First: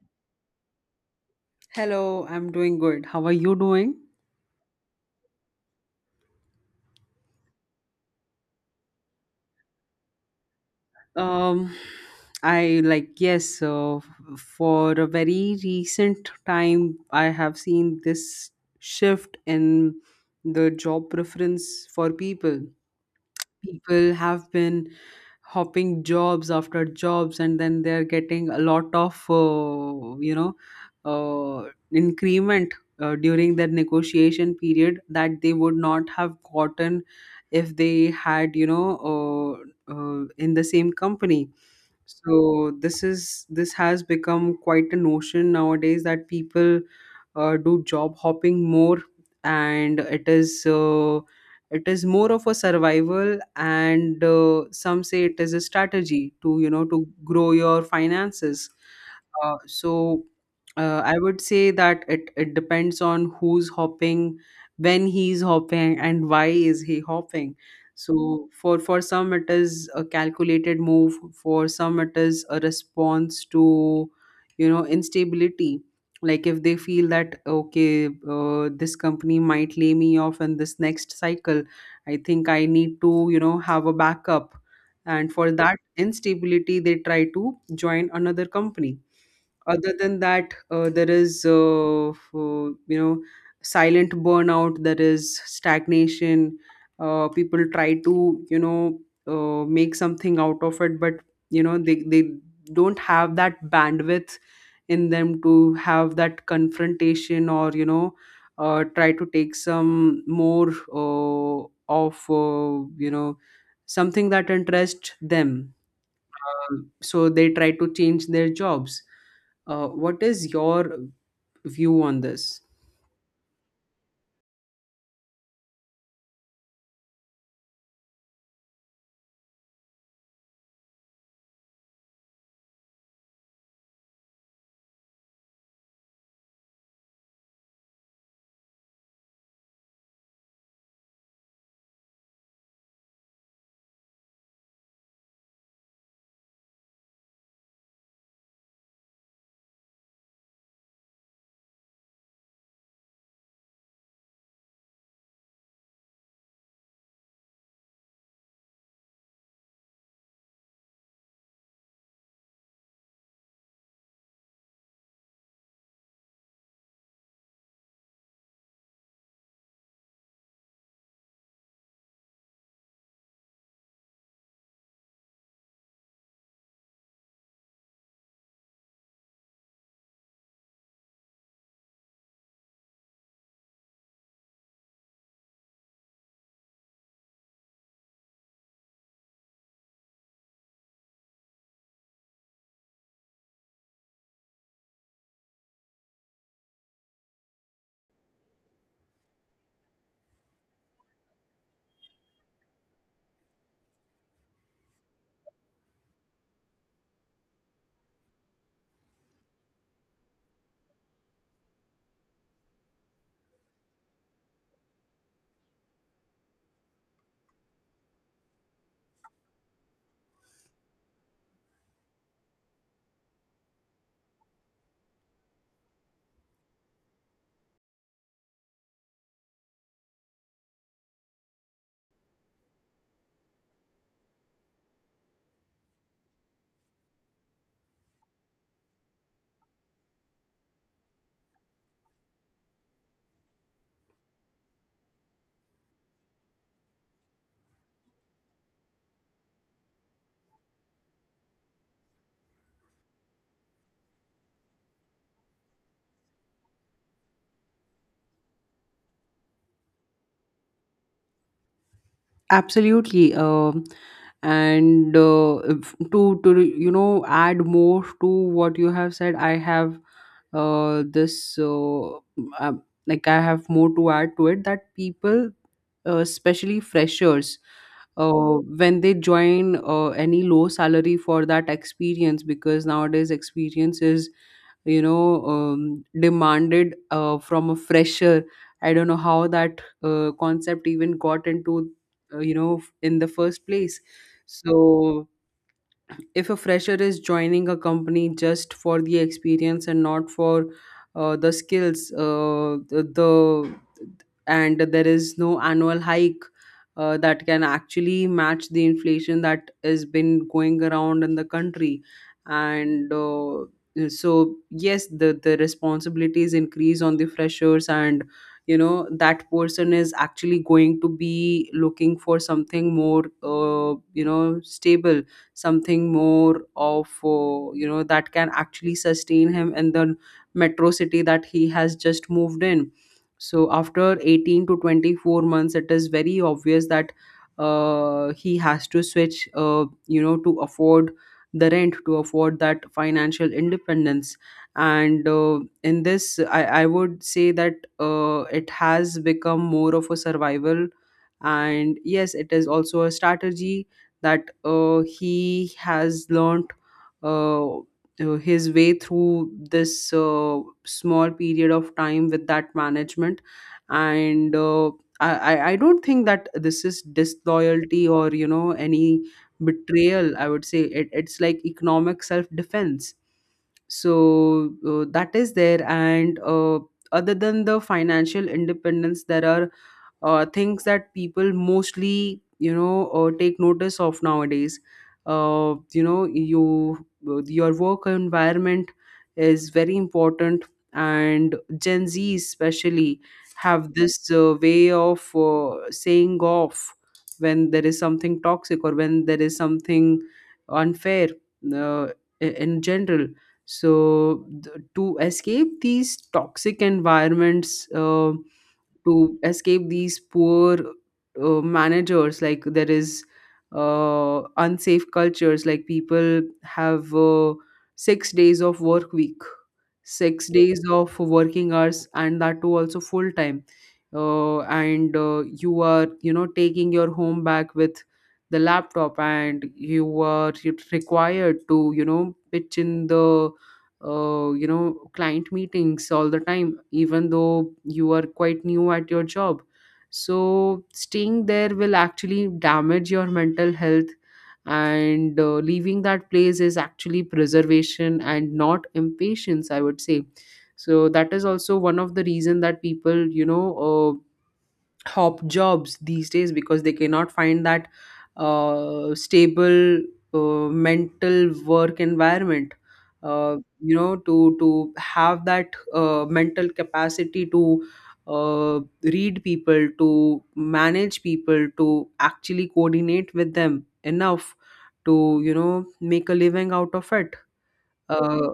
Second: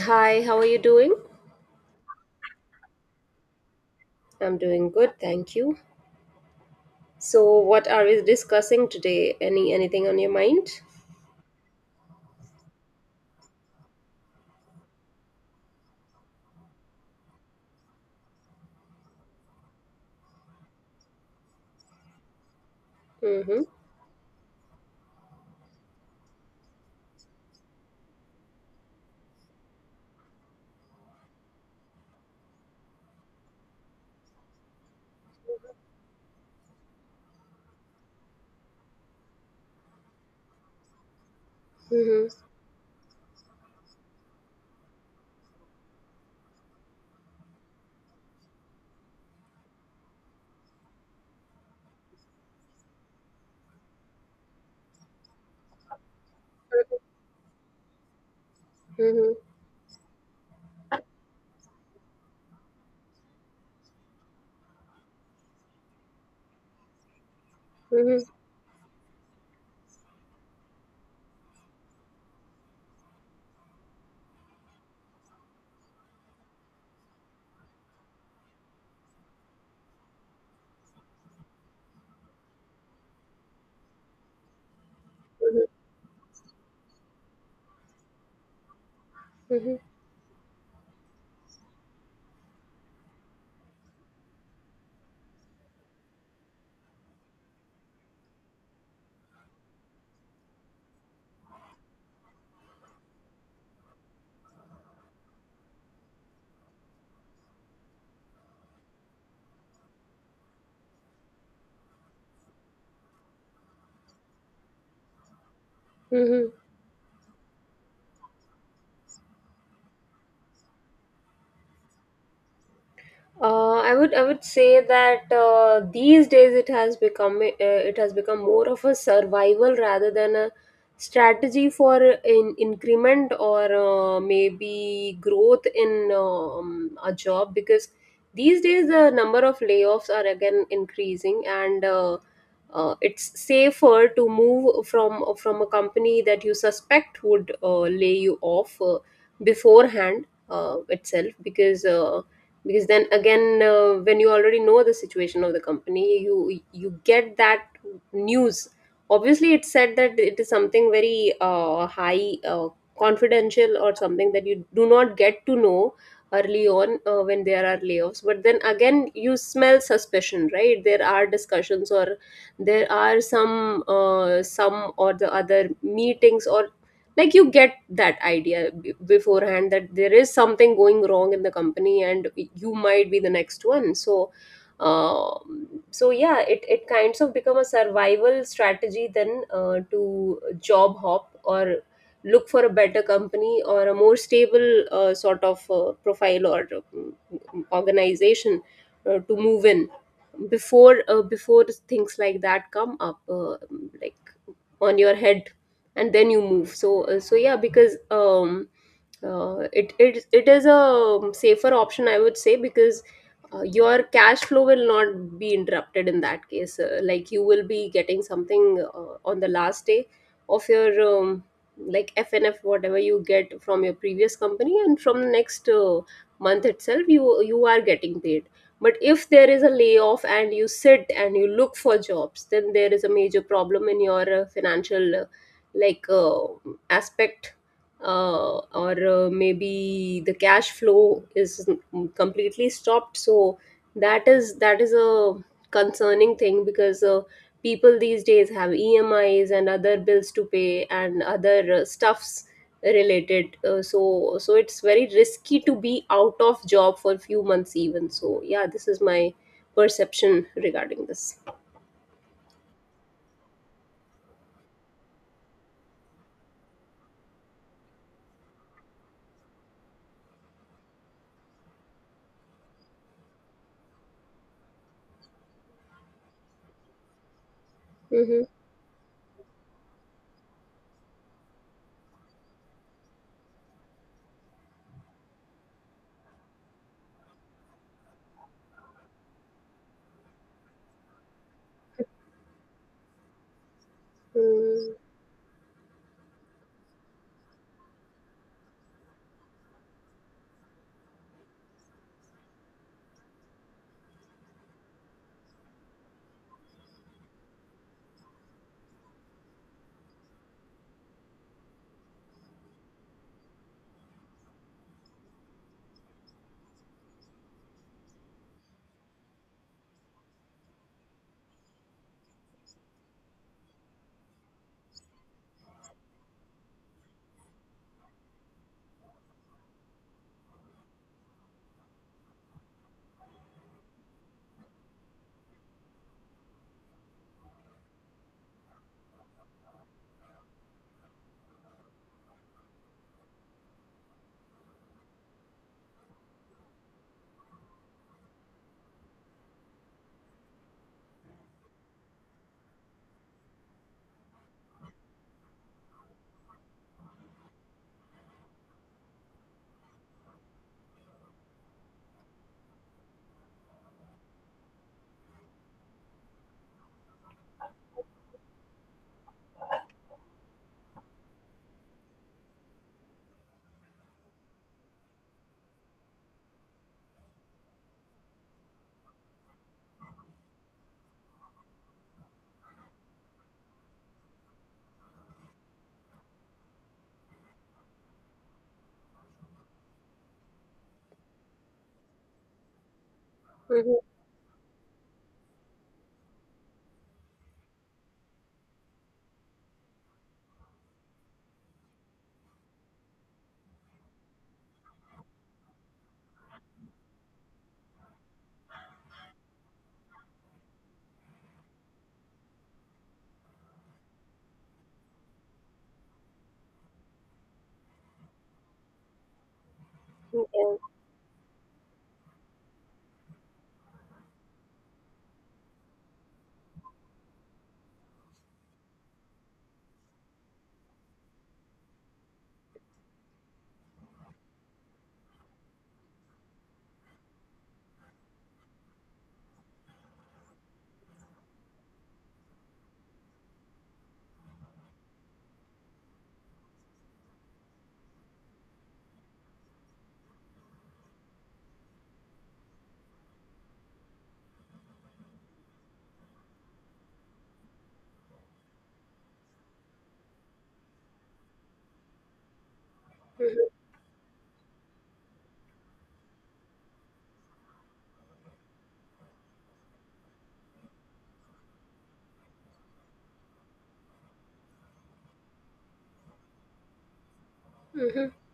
Hi, how are you doing? Hello, I'm doing good. How are you doing? I'm doing good, thank you. So, what are we discussing today? Anything on your mind? Um, I like, yes, for a very recent time, I have seen this shift in the job preference for people. Mm-hmm. People have been hopping jobs after jobs, and then they're getting a lot of uh, increment during their negotiation period that they would not have gotten if they had in the same company. Mm-hmm. So this has become quite a notion nowadays, that people do job hopping more, and it is more of a survival, and some say it is a strategy to to grow your finances. Mm-hmm. So, I would say that it depends on who's hopping, when he's hopping, and why is he hopping. Mm-hmm. So for some, it is a calculated move. For some, it is a response to instability, like if they feel that, okay, this company might lay me off in this next cycle, I think I need to have a backup, and for Mm-hmm. that instability they try to join another company. Mm-hmm. Other than that, there is silent burnout, there is stagnation. People try to make something out of it, but they don't have that bandwidth in them to have that confrontation, or try to take some more uh, of something that interests them. Mm-hmm. Um, so they try to change their jobs. What is your view on this? I would say that these days it has become more of a survival rather than a strategy for in increment, or maybe growth in a job, because these days the number of layoffs are again increasing, and it's safer to move from a company that you suspect would lay you off beforehand itself, because then again, when you already know the situation of the company, you get that news. Obviously it's said that it is something very high, confidential, or something that you do not get to know early on, when there are layoffs. But then again, you smell suspicion, right? There are discussions, or there are some or the other meetings, or like, you get that idea beforehand, that there is something going wrong in the company, and you might be the next one, so yeah, it kinds of become a survival strategy then, to job hop or look for a better company or a more stable, sort of, profile, or organization, to move in before things like that come up, like, on your head, and then you move. So yeah, because it is a safer option, I would say, because your cash flow will not be interrupted in that case, like, you will be getting something on the last day of your like, FNF, whatever you get from your previous company, and from the next month itself, you are getting paid. But if there is a layoff and you sit and you look for jobs, then there is a major problem in your financial, like uh, aspect, or maybe the cash flow is completely stopped. So that is a concerning thing, because people these days have EMIs and other bills to pay, and other stuffs related, so it's very risky to be out of job for few months even. So yeah, this is my perception regarding this. Absolutely. And to add more to what you have said, I have this um, like, I have more to add to it, that people, especially freshers, Mm-hmm. uh, when they join, any low salary for that experience, because nowadays experience is demanded from a fresher. I don't know how that concept even got into, in the first place. Mm-hmm. So, if a fresher is joining a company just for the experience and not for the skills, and there is no annual hike that can actually match the inflation that has been going around in the country. And uh, so yes, the responsibilities increase on the freshers, and that person is actually going to be looking for something more, stable, something more of, that can actually sustain him in the metro city that he has just moved in. So after 18 to 24 months, it is very obvious that he has to switch, to afford the rent, to afford that financial independence. And in this, I would say that it has become more of a survival, and yes, it is also a strategy that he has learnt his way through this small period of time with that management. And I don't think that this is disloyalty, or any betrayal. I would say it's like economic self-defense. So, that is there. And other than the financial independence, there are things that people mostly take notice of nowadays. Uh, you know you your work environment is very important, and Gen Z especially have this way of saying off when there is something toxic, or when there is something unfair, uh, in general. So, to escape these toxic environments, to escape these poor managers, like, there is unsafe cultures, like people have 6 days of work week, Mm-hmm. six Yeah. days of working hours, and that too also full time. And you are, taking your home back with the laptop, and you are required to pitch in the, client meetings all the time, even though you are quite new at your job. So staying there will actually damage your mental health. And leaving that place is actually preservation and not impatience, I would say. So that is also one of the reason that people, hop jobs these days, because they cannot find that stable mental work environment, uh, Mm-hmm. to have that mental capacity to read people, to manage people, to actually coordinate with them enough to make a living out of it. Mm-hmm. uh,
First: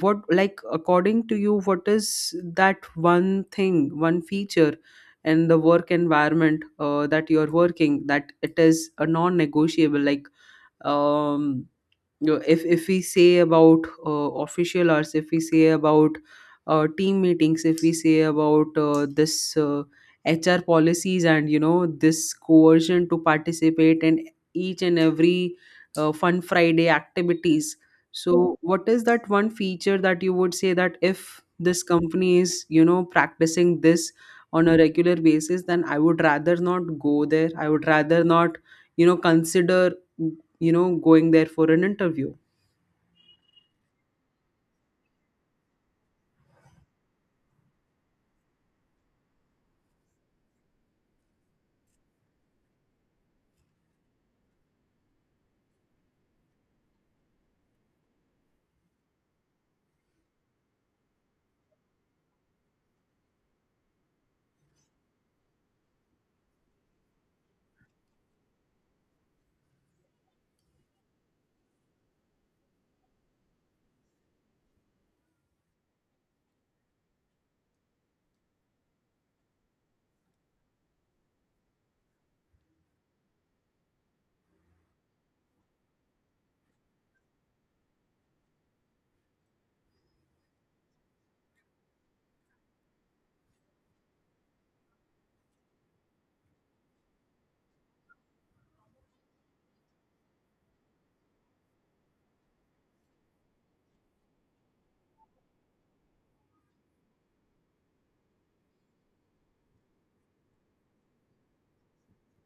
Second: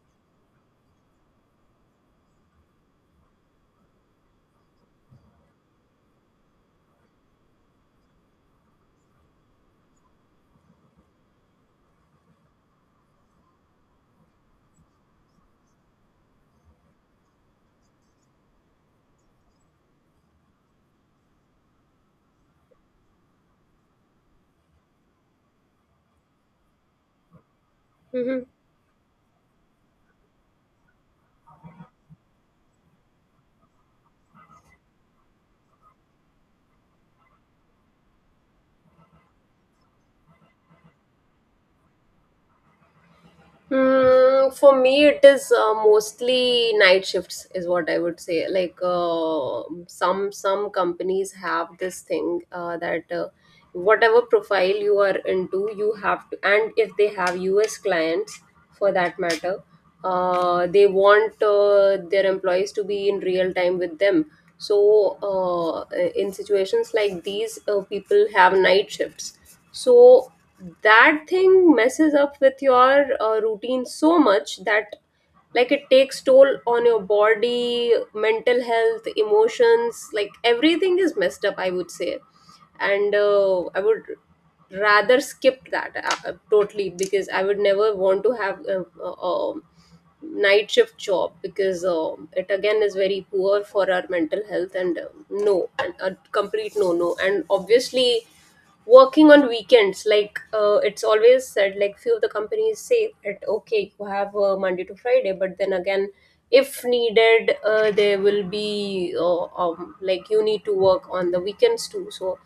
what, like, according to you, what is that one thing, one feature in the work environment that you're working, that it is a non-negotiable? Like, um if we say about official hours, if we say about team meetings, if we say about this HR policies, and this coercion to participate in each and every fun Friday activities. So, Mm-hmm. What is that one feature that you would say that if this company is practicing this on a regular basis, then I would rather not go there, I would rather not consider going there for an interview? For me, it is mostly night shifts, is what I would say. Like, some companies have this thing, that whatever profile you are into, you have to, and if they have US clients for that matter, they want their employees to be in real time with them. So in situations like these, people have night shifts. So that thing messes up with your routine so much that, like, it takes toll on your body, mental health, emotions, like everything is messed up, I would say. And I would rather skip that, totally, because I would never want to have a night shift job, because it again is very poor for our mental health, and no, and a complete no no. And obviously, working on weekends, like, it's always said, like few of the companies say that okay, you have Monday to Friday, but then again, if needed, there will be, like, you need to work on the weekends too. So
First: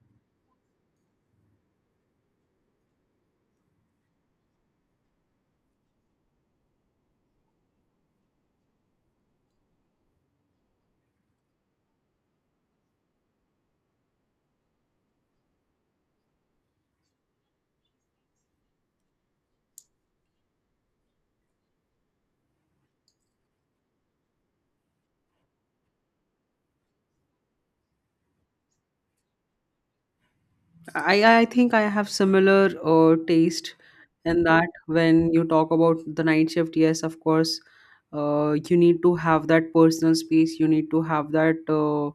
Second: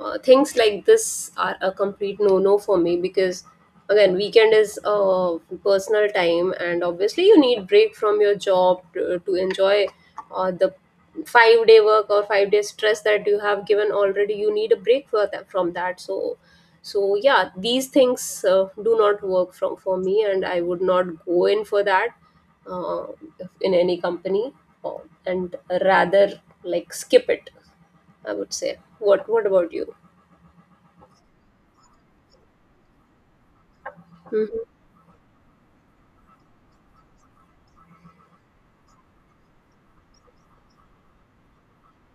things like this are a complete no no for me, because again, weekend is personal time, and obviously you need break from your job to enjoy the 5-day work or 5-day stress that you have given already. You need a break for that, from that. So yeah, these things do not work from for me, and I would not go in for that uh, in any company, uh, and rather like skip it, I would say. What about you? I i think I have similar taste, in that Mhm, when you talk about the night shift, yes, of course, you need to have that personal space, you need to have that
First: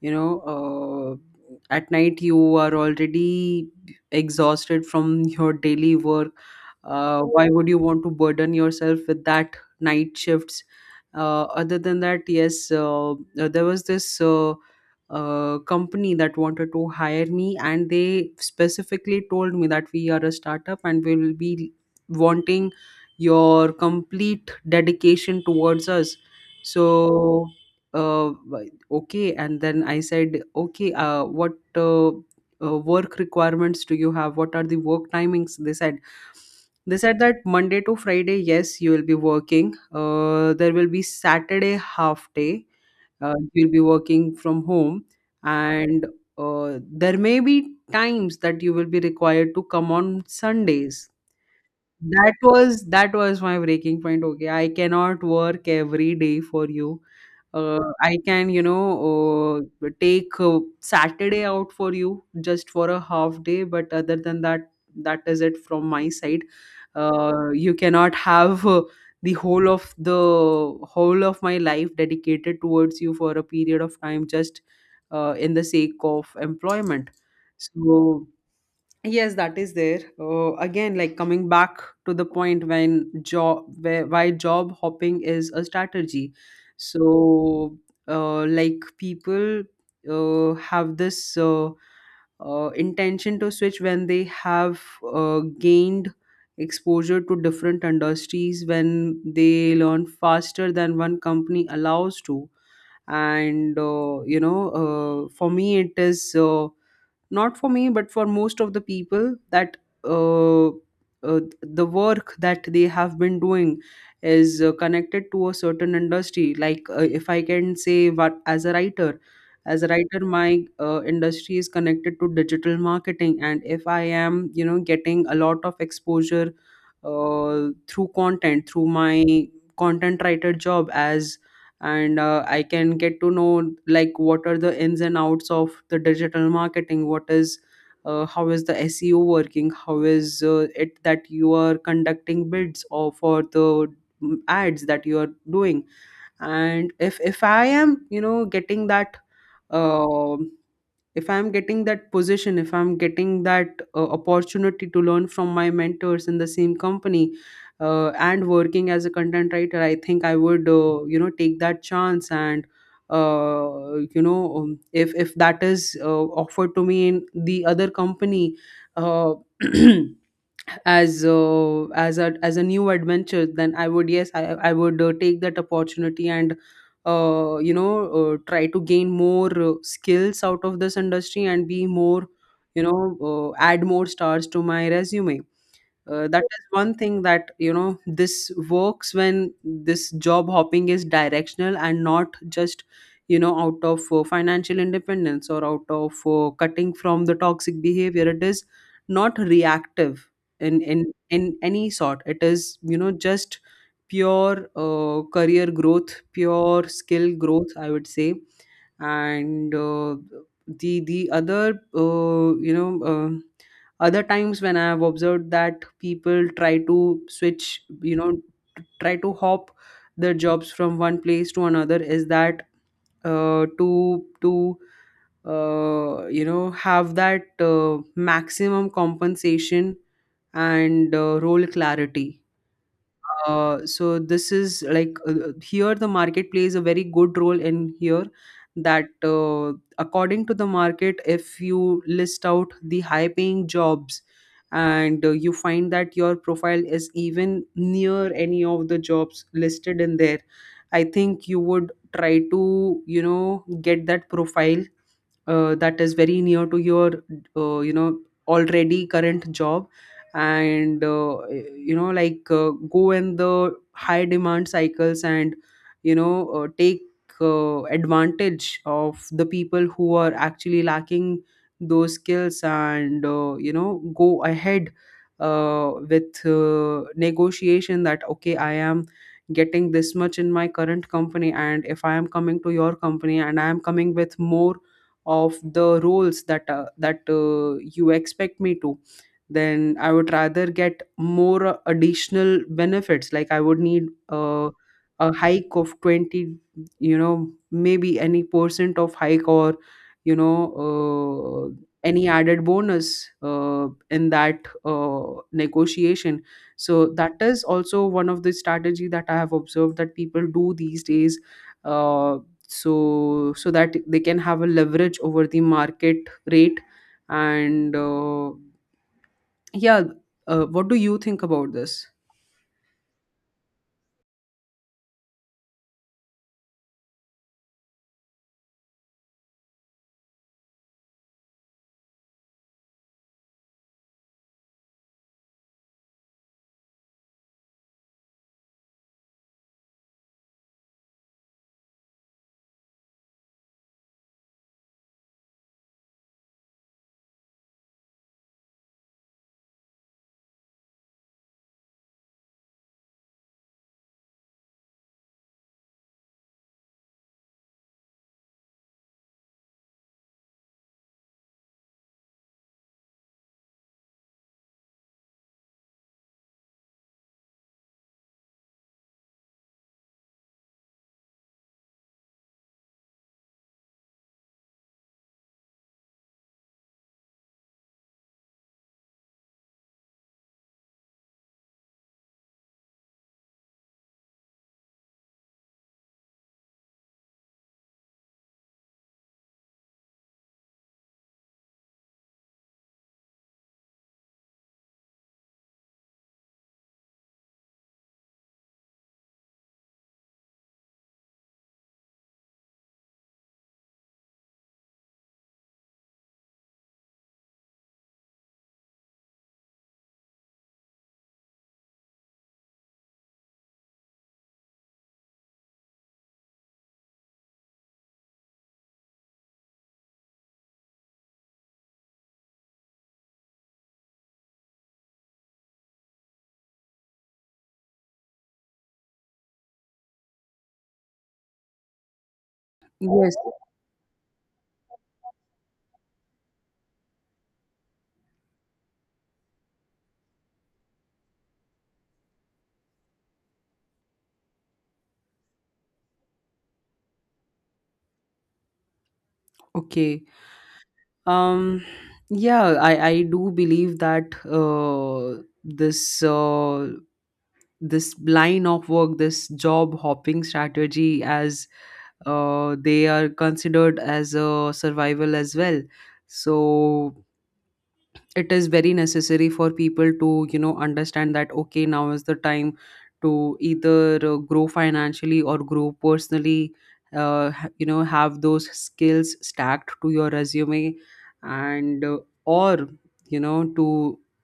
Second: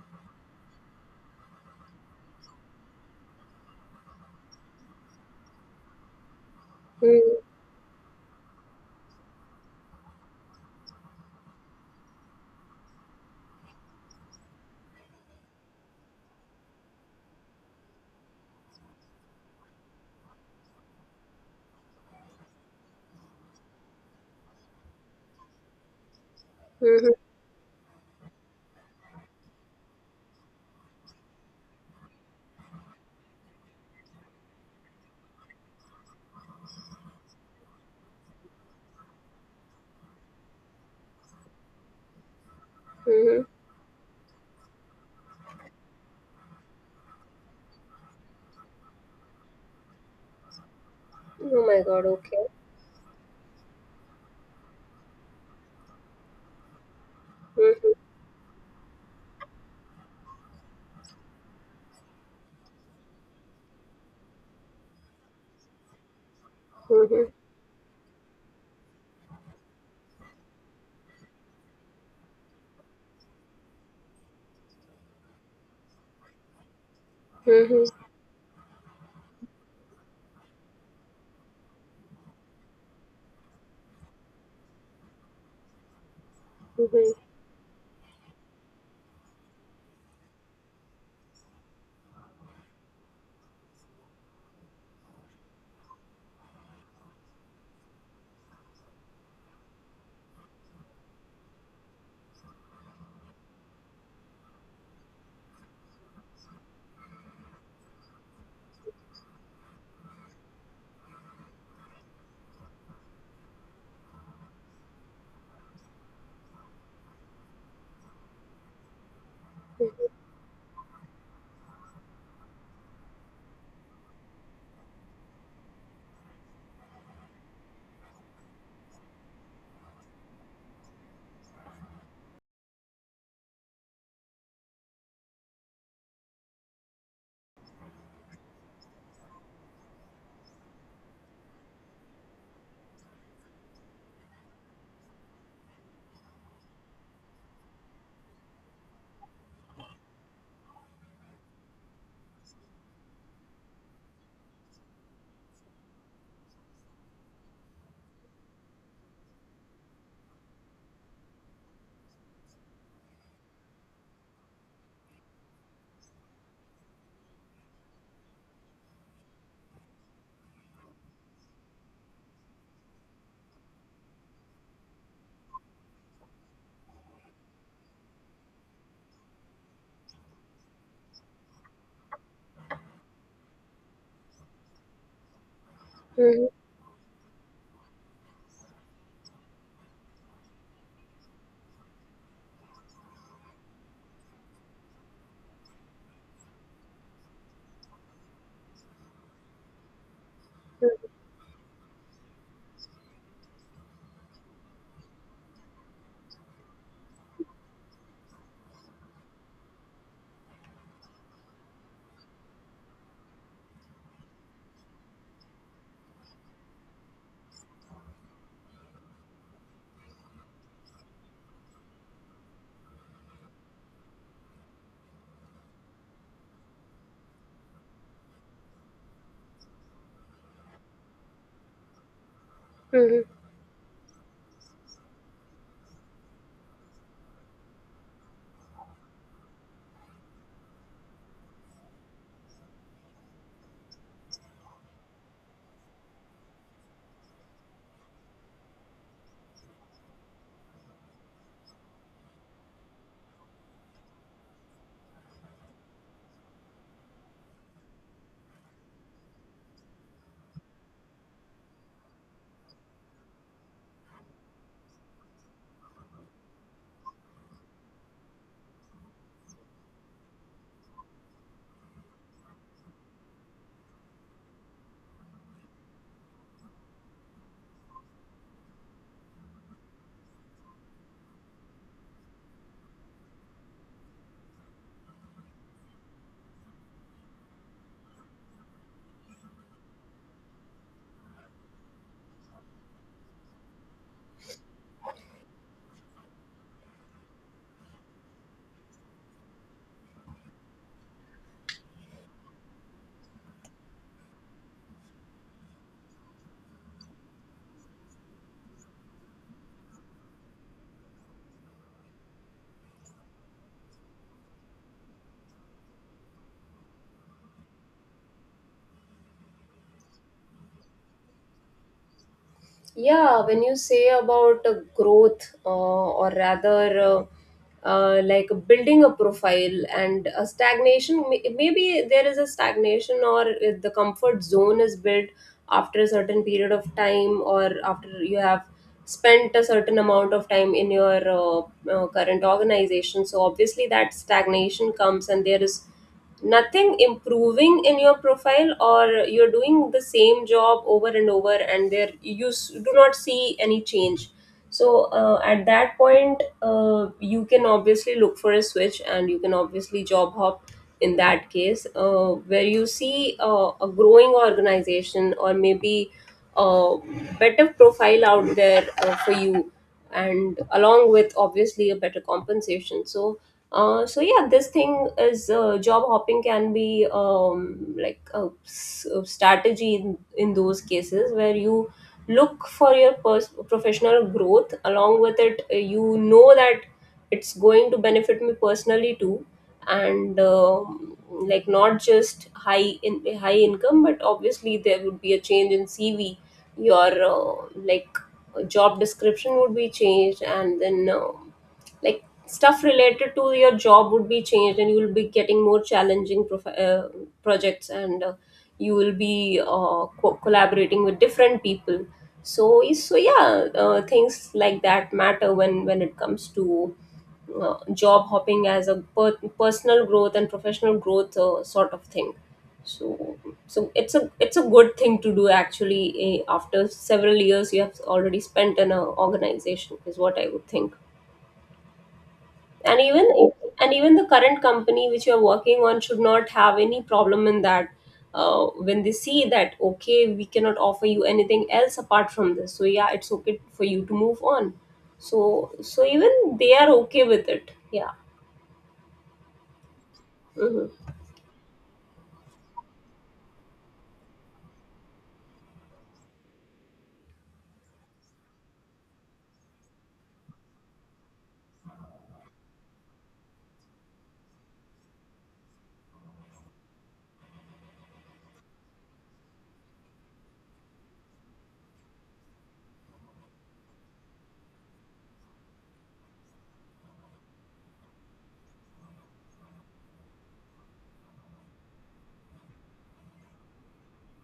you know uh, at night, you are already exhausted from your daily work. Mhm, Why would you want to burden yourself with that night shifts? Other than that, yes, there was this company that wanted to hire me, and they specifically told me that we are a startup and we will be wanting your complete dedication towards us. mhm, So, okay, and then I said, okay, what work requirements do you have, what are the work timings? They said that Monday to Friday, yes, you will be working, there will be Saturday half day, mhm. you'll be working from home, and there may be times that you will be required to come on Sundays. Oh my god, that okay. was that was my breaking point. Okay, I cannot work every day for you. Mhm, I can, take Saturday out for you just for a half day, but other than that, that is it from my side. mhm, You cannot have the whole of my life dedicated towards you for a period of time, just in the sake of employment. mhm, So, yes, that is there. Again, like, coming back to the point, when job where why job hopping is a strategy. mhm, So, like, people have this intention to switch when they have gained exposure to different industries, when they learn faster than one company allows to. And for me, it is. Not for me, but for most of the people, that uh, the work that they have been doing is connected to a certain industry. Like, if I can say, what, as a writer, my industry is connected to digital marketing, and if I am getting a lot of exposure through content, through my content writer job, as and I can get to know, like, what are the ins and outs of the digital marketing. What is How is the SEO working, how is it that you are conducting bids, or for the ads that you are doing. And if I am getting that, uh, if I'm getting that position, if I'm getting that opportunity to learn from my mentors in the same company, and working as a content writer, I think I would take that chance. And if that is offered to me in the other company, uh, as a new adventure, then I would yes I would take that opportunity, and try to gain more skills out of this industry, and be more, add more stars to my resume. That mhm, is one thing, that this works when this job hopping is directional, and not just out of financial independence, or out of cutting from the toxic behavior. It is not reactive in any sort. It is just pure career growth, pure skill growth, I would say. And the other you know other times when I have observed that people try to switch, try to hop their jobs from one place to another, is that, to have that maximum compensation and role clarity. mhm. So, this is like Here the market plays a very good role in here, that according to the market, if you list out the high paying jobs, and you find that your profile is even near any of the jobs listed in there, I think you would try to, you know, get that profile that is very near to your uh, you know already current job, and like, go in the high demand cycles, and take advantage of the people who are actually lacking those skills, and go ahead with negotiation that, okay, I am getting this much in my current company, and if I am coming to your company and I am coming with more of the roles that you expect me to, then I would rather get more additional benefits. Like, I would need a hike of 20, maybe any percent of hike, or you know, uh, any added bonus in that uh, negotiation. So that is also one of the strategy that I have observed that people do these days. Uh, so that they can have a leverage over the market rate, and yeah. What do you think about this? Yeah, when you say about growth, or rather, like building a profile and a stagnation, maybe there is a stagnation, or if the comfort zone is built after a certain period of time, or after you have spent a certain amount of time in your current organization. So obviously that stagnation comes, and there is nothing improving in your profile, or you're doing the same job over and over, and there you do not see any change. So at that point, you can obviously look for a switch, and you can obviously job hop in that case, where you see a growing organization, or maybe a better profile out there for you, and along with obviously a better compensation. So yeah, this thing is, job hopping can be, like, a strategy in those cases where you look for your professional growth. Along with it, you know that it's going to benefit me personally too, and like, not just high income, but obviously there would be a change in CV. Your like, job description would be changed, and then. Like, stuff related to your job would be changed, and you will be getting more challenging projects, and you will be collaborating with different people. So yeah, things like that matter when it comes to job hopping as a personal growth and professional growth, sort of thing. So so it's a it's a good thing to do actually, eh, after several years you have already spent in an organization, is what I would think. and even Yes. and even the current company which you're working on should not have any problem in that, when they see that okay, we cannot offer you anything else apart from this, so yeah, it's okay for you to move on. So even they are okay with it, yeah. Okay. Mhm. um yeah, I do believe that this this line of work, this job hopping strategy, as they are considered as a survival as well. So it is very necessary for people to, you know, understand that, okay, now is the time to either grow financially or grow personally, you know, have those skills stacked to your resume, and or, you know, to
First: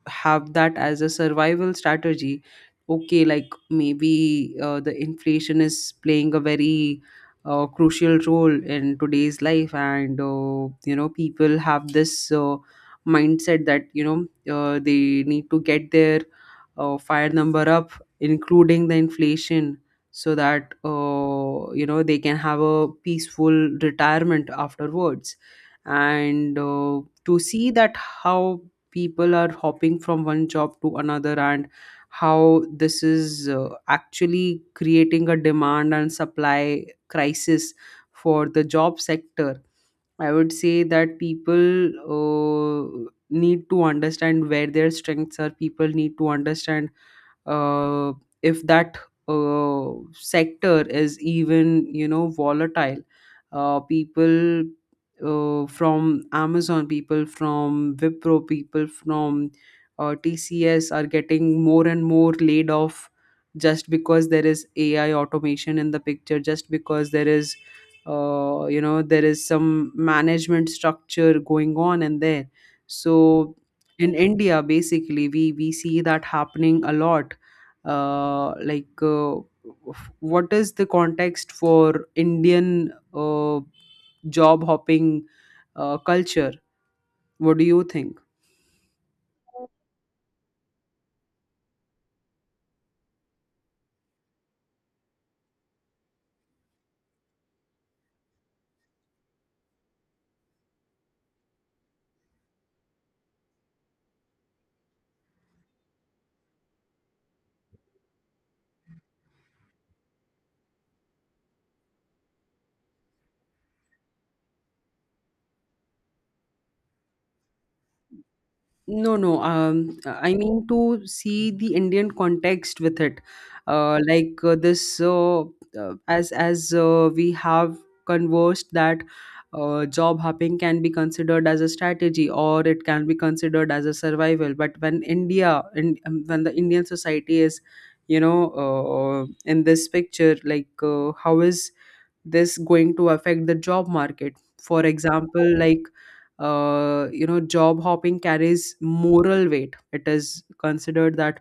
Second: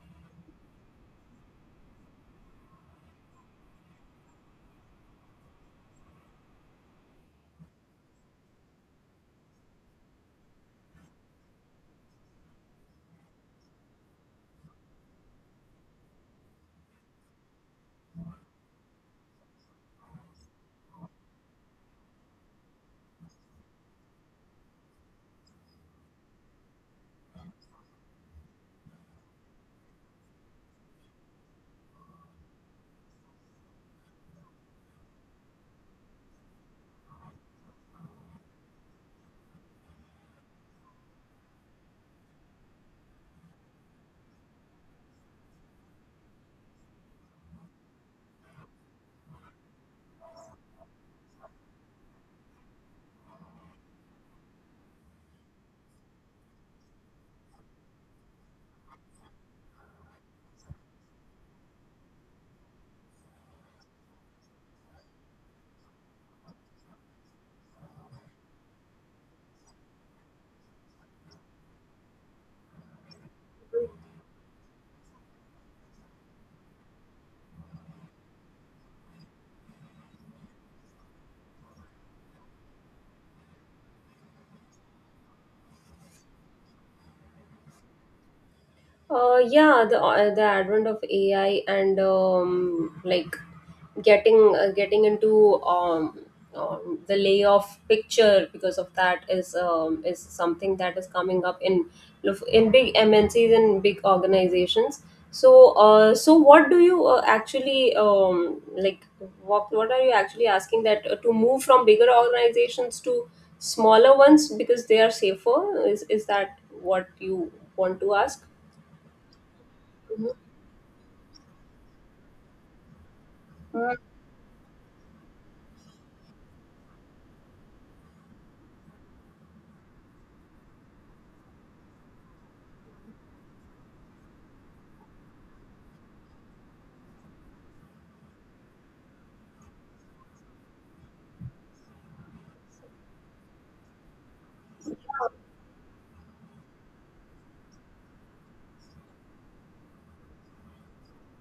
have that as a survival strategy. Okay, like, maybe the inflation is playing a very crucial role in today's life, and you know, people have this mindset that, you know, they need to get their fire number up, including the inflation, so that you know, they can have a peaceful retirement afterwards. And to see that how people are hopping from one job to another, and how this is actually creating a demand and supply crisis for the job sector, I would say that people need to understand where their strengths are. People need to understand uh, if that sector is even, you know, volatile. People from Amazon, people from Wipro, people from TCS are getting more and more laid off, just because there is AI automation in the picture, just because there is you know, there is some management structure going on in there. So in India, basically, we see that happening a lot. uh, like uh, what is the context for Indian job hopping culture? What do you think? Yeah, the advent of AI, and like, getting into the layoff picture because of that is something that is coming up in big MNCs and big organizations. So what do you actually like? What are you actually asking, that to move from bigger organizations to smaller ones because they are safer? Is that what you want to ask? No, no. I mean, to see the Indian context with it. Mm. Like, this, as we have conversed, that job hopping can be considered as a strategy or it can be considered as a survival. But when India— and when the Indian society is, you know, in this picture, like, how is this going to affect the job market, for example? Like, you know, job hopping carries moral weight. It is considered that,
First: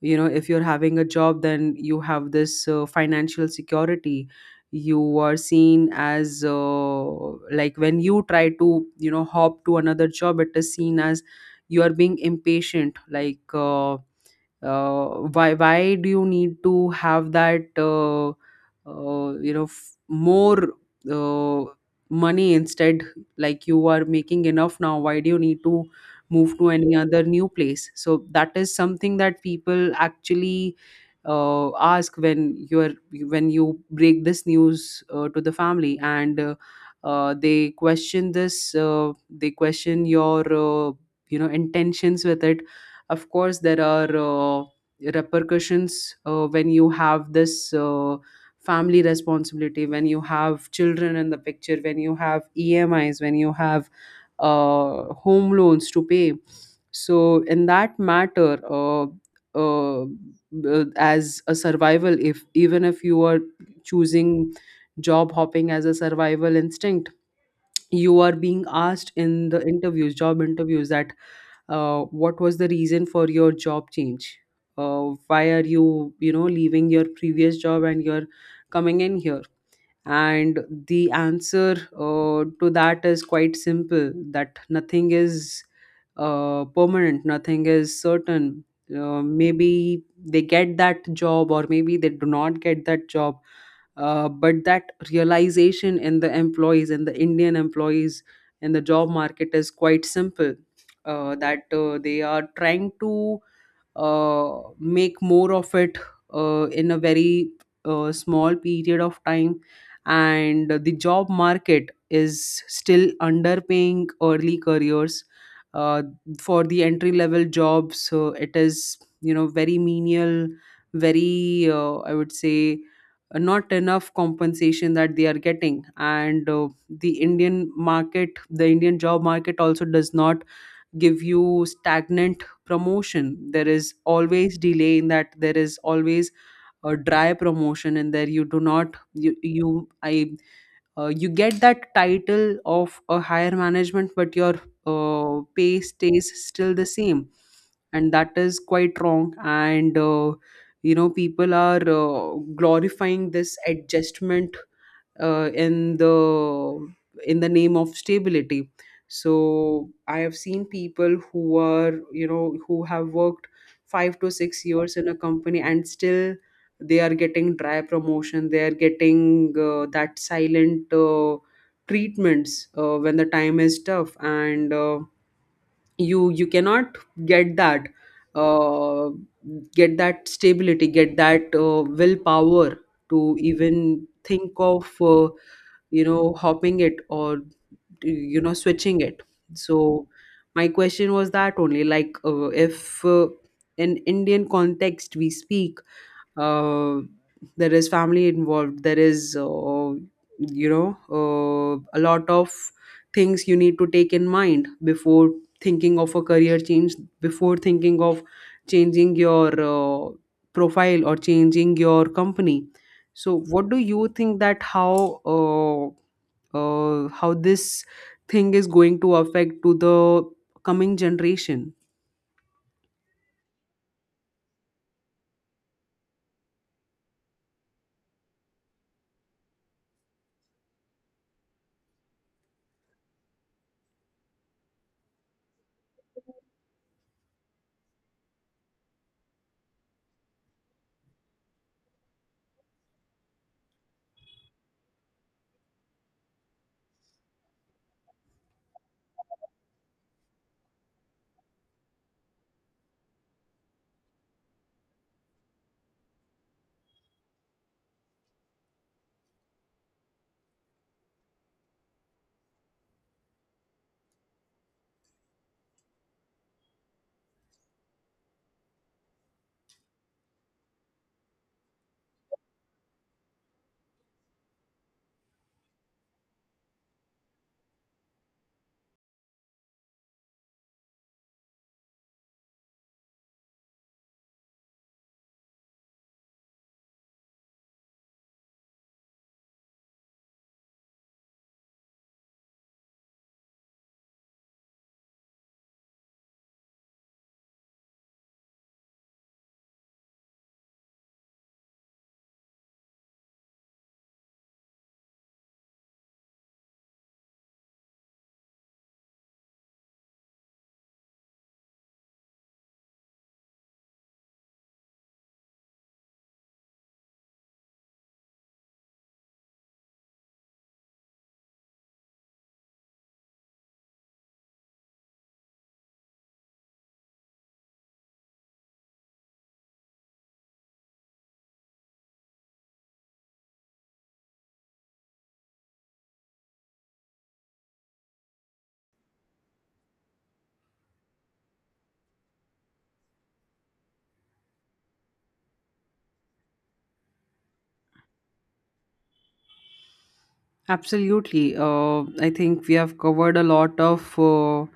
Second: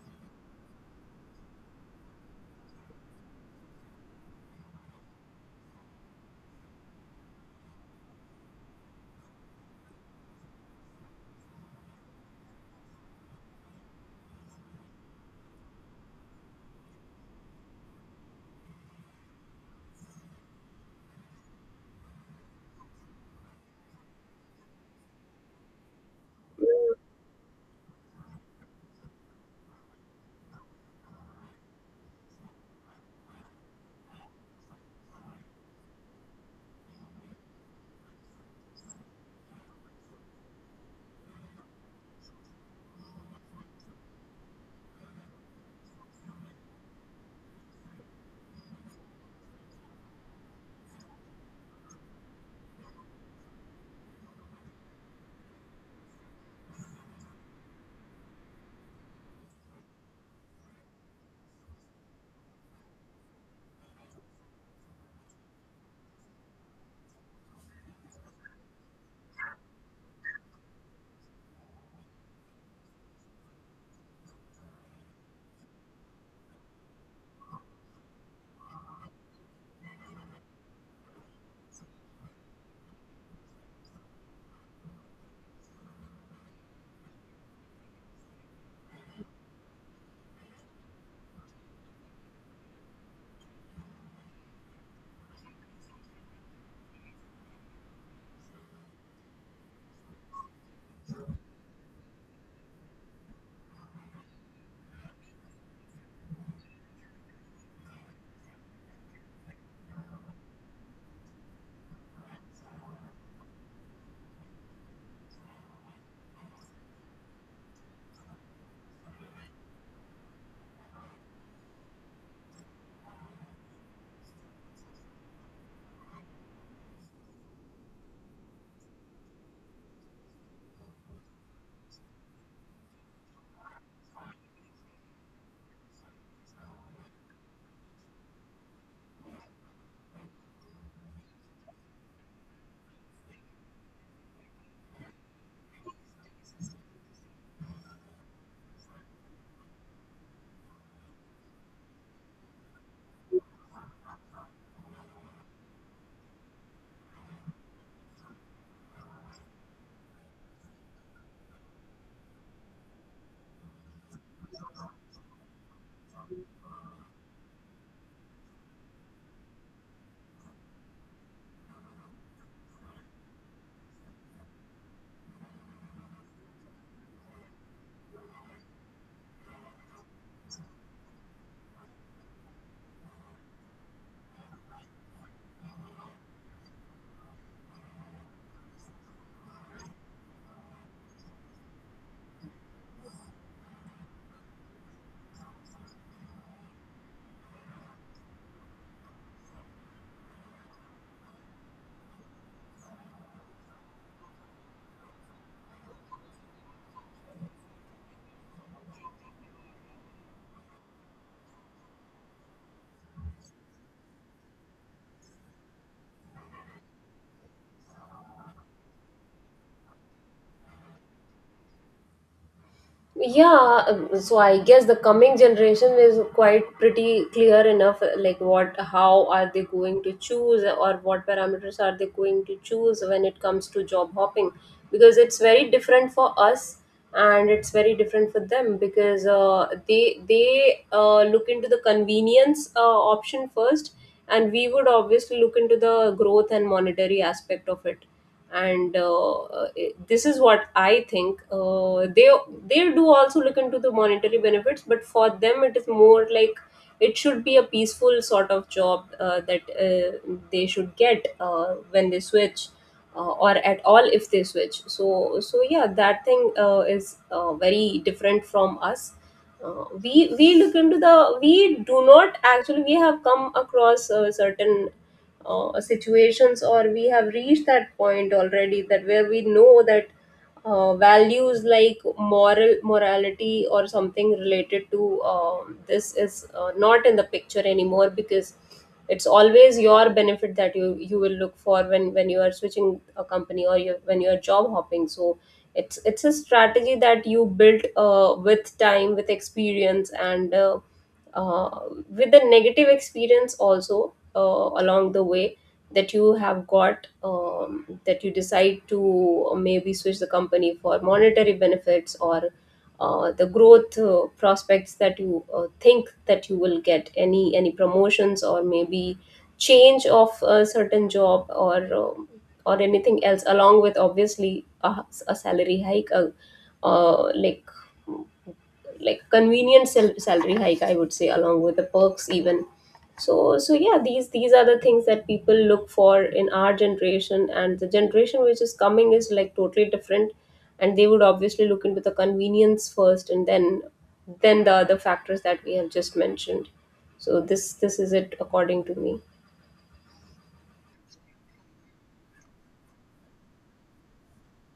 you know, if you're having a job, then you have this financial security. You are seen as like, when you try to, you know, hop to another job, it is seen as you are being impatient. Like, uh, why do you need to have that more uh, money instead? Like, you are making enough now, why do you need to move to any other new place? So that is something that people actually ask when you're— when you break this news to the family. And they question this, they question your you know, intentions with it. Of course, there are repercussions when you have this family responsibility, when you have children in the picture, when you have EMIs, when you have home loans to pay. So in that matter, uh, as a survival, if— even if you are choosing job hopping as a survival instinct, you are being asked in the interviews, job interviews, that what was the reason for your job change? uh, why are you, you know, leaving your previous job and you're coming in here? And the answer to that is quite simple, that nothing is permanent, nothing is certain. Maybe they get that job, or maybe they do not get that job. But that realization in the employees, in the Indian employees, in the job market is quite simple, that they are trying to make more of it in a very small period of time. And the job market is still underpaying early careers uh, for the entry level jobs. So it is, you know, very menial, very— I would say, not enough compensation that they are getting. And the Indian market, the Indian job market also does not give you stagnant promotion. There is always delay in that, there is always a dry promotion, and there you do not— you get that title of a higher management, but your pay stays still the same. And that is quite wrong. And you know, people are glorifying this adjustment uh, in the in the name of stability. So I have seen people who are, you know, who have worked 5 to 6 years in a company, and still they are getting dry promotion, they are getting that silent treatments when the time is tough, and you cannot get that— uh, get that stability, get that willpower to even think of uh, you know, hopping it, or, you know, switching it. So my question was that only, like, if in Indian context we speak, uh, there is family involved, there is you know, a lot of things you need to take in mind before thinking of a career change, before thinking of changing your profile or changing your company. So what do you think, that uh, how this thing is going to affect to the coming generation? Yeah, so I guess the coming generation is quite pretty clear enough, like what, how are they going to choose, or what parameters are they going to choose when it comes to job hopping, because it's very different for us and it's very different for them, because they look into the convenience option first, and we would obviously look into the growth and monetary aspect of it. And uh, this is what I think, they do also look into the monetary benefits, but for them it is more like, it should be a peaceful sort of job, that they should get when they switch, or at all if they switch. So yeah, that thing is very different from us. We look into the, we do not actually, we have come across certain situations, or we have reached that point already, that where we know that values like morality, or something related to this is not in the picture anymore, because it's always your benefit that you will look for when you are switching a company, or you, when you are job hopping. So it's a strategy that you built with time, with experience, and uh, with the negative experience also, along the way, that you have got, that you decide to maybe switch the company for monetary benefits, or the growth prospects, that you think that you will get any promotions, or maybe change of a certain job, or anything else, along with obviously a salary hike, uh, like like convenient salary hike, I would say, along with the perks even. So yeah, these are the things that people look for in our generation, and the generation which is coming is like totally different, and they would obviously look into the convenience first, and then the other factors that we have just mentioned. So this is it, according to me. Absolutely. I think we have covered a lot of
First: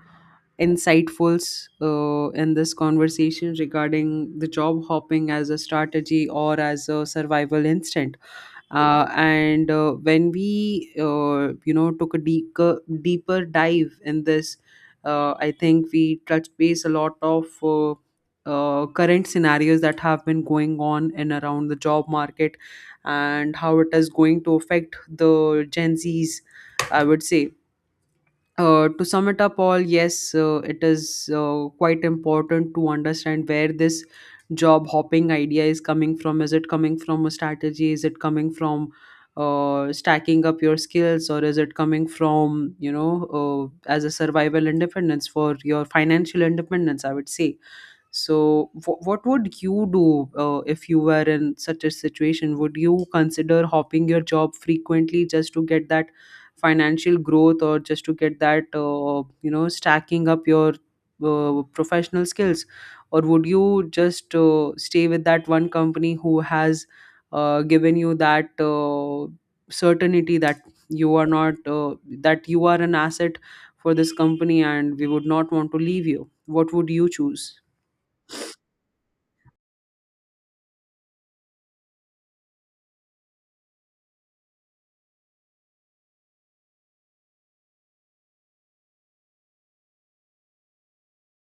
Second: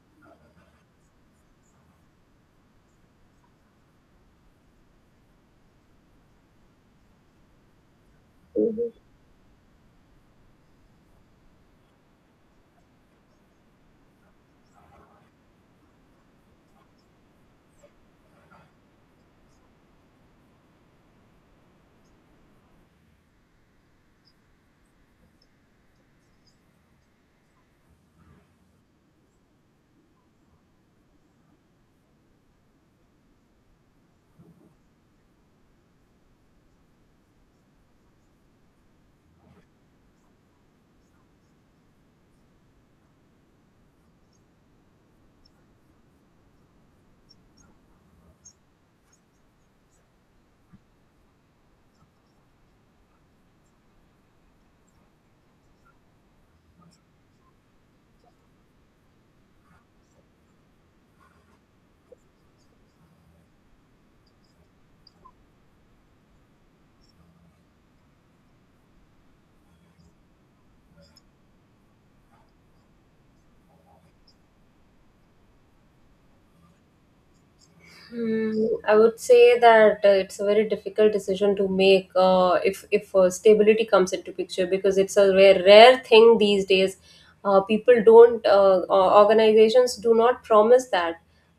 insightfuls in this conversation regarding the job hopping as a strategy or as a survival instinct. Mhm. And when we you know, took a deeper dive in this, I think we touched base a lot of current scenarios that have been going on and around the job market, and how it is going to affect the Gen Z's, I would say. To sum it up all, yes, it is quite important to understand where this job hopping idea is coming from. Is it coming from a strategy? Is it coming from stacking up your skills, or is it coming from, you know, as a survival independence for your financial independence? I would say. So, what would you do if you were in such a situation? Would you consider hopping your job frequently just to get that financial growth, or just to get that you know, stacking up your professional skills, or would you just stay with that one company who has given you that certainty, that you are not that you are an asset for this company, and we would not want to leave you? What would you choose? Hmm, I would say that it's a very difficult decision to make, if stability comes into picture, because it's a rare, rare thing these days. People don't Organizations do not promise that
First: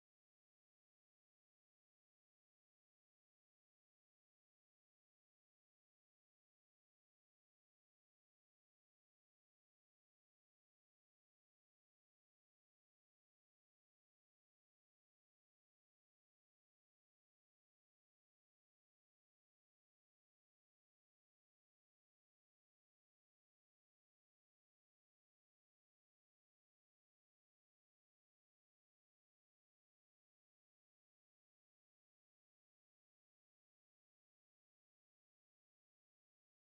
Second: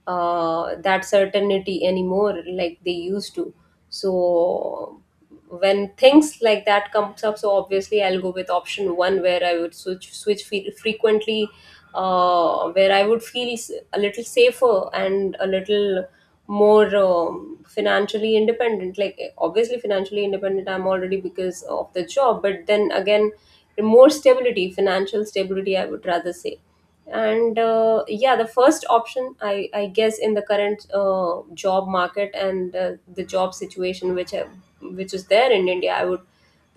uh, that certainty anymore, like they used to. So when things like that comes up, so obviously I'll go with option one, where I would switch frequently, where I would feel a little safer, and a little more financially independent. Like, obviously financially independent I'm already because of the job, but then again, more stability, financial stability, I would rather say. And yeah, the first option, I guess, in the current job market, and the job situation, which is there in India, I would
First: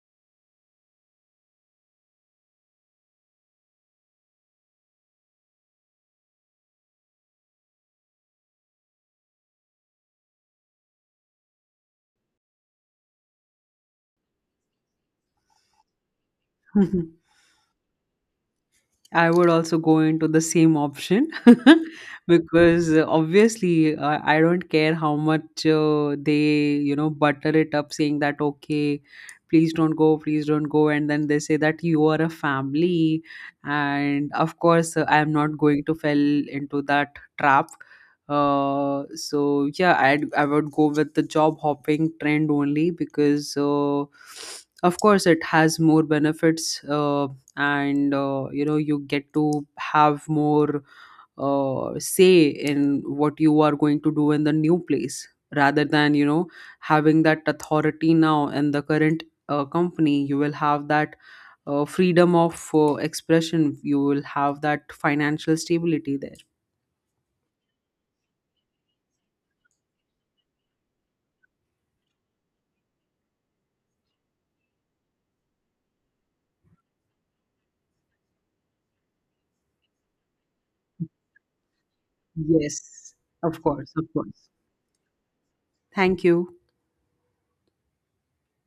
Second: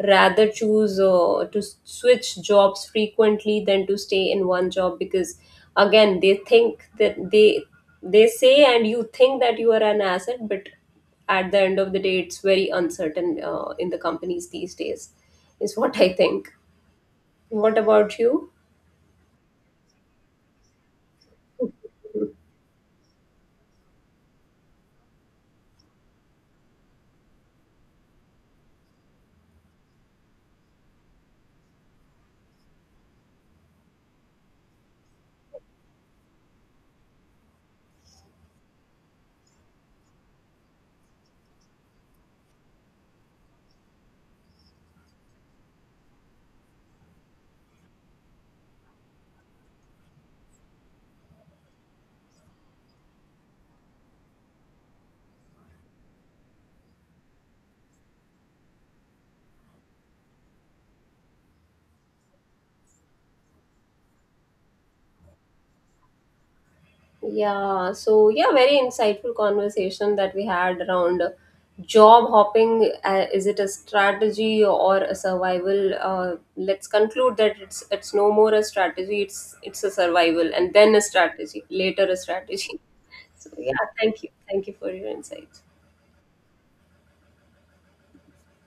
rather choose to switch jobs frequently than to stay in one job, because again they think that, they say, and you think that you are an asset, but at the end of the day, it's very uncertain in the companies these days, is what I think. Mhm. What about you? I would also go into the same option. Because obviously I don't care how much they, you know, butter it up saying that, okay, please don't go, please don't go. And then they say that you are a family. And of course, I am not going to fall into that trap. So yeah, I would go with the job hopping trend only because, of course, it has more benefits, and you know, you get to have more say in what you are going to do in the new place, rather than, you know, having that authority. Now, in the current company, you will have that freedom of expression, you will have that financial stability there. Yeah, so yeah, very insightful conversation that we had around job hopping. Is it a strategy or a survival? Let's conclude that it's no more a strategy. It's a survival, and then a strategy, later a strategy. Yes. So Of yeah, course, of course, thank you for your insights. thank you.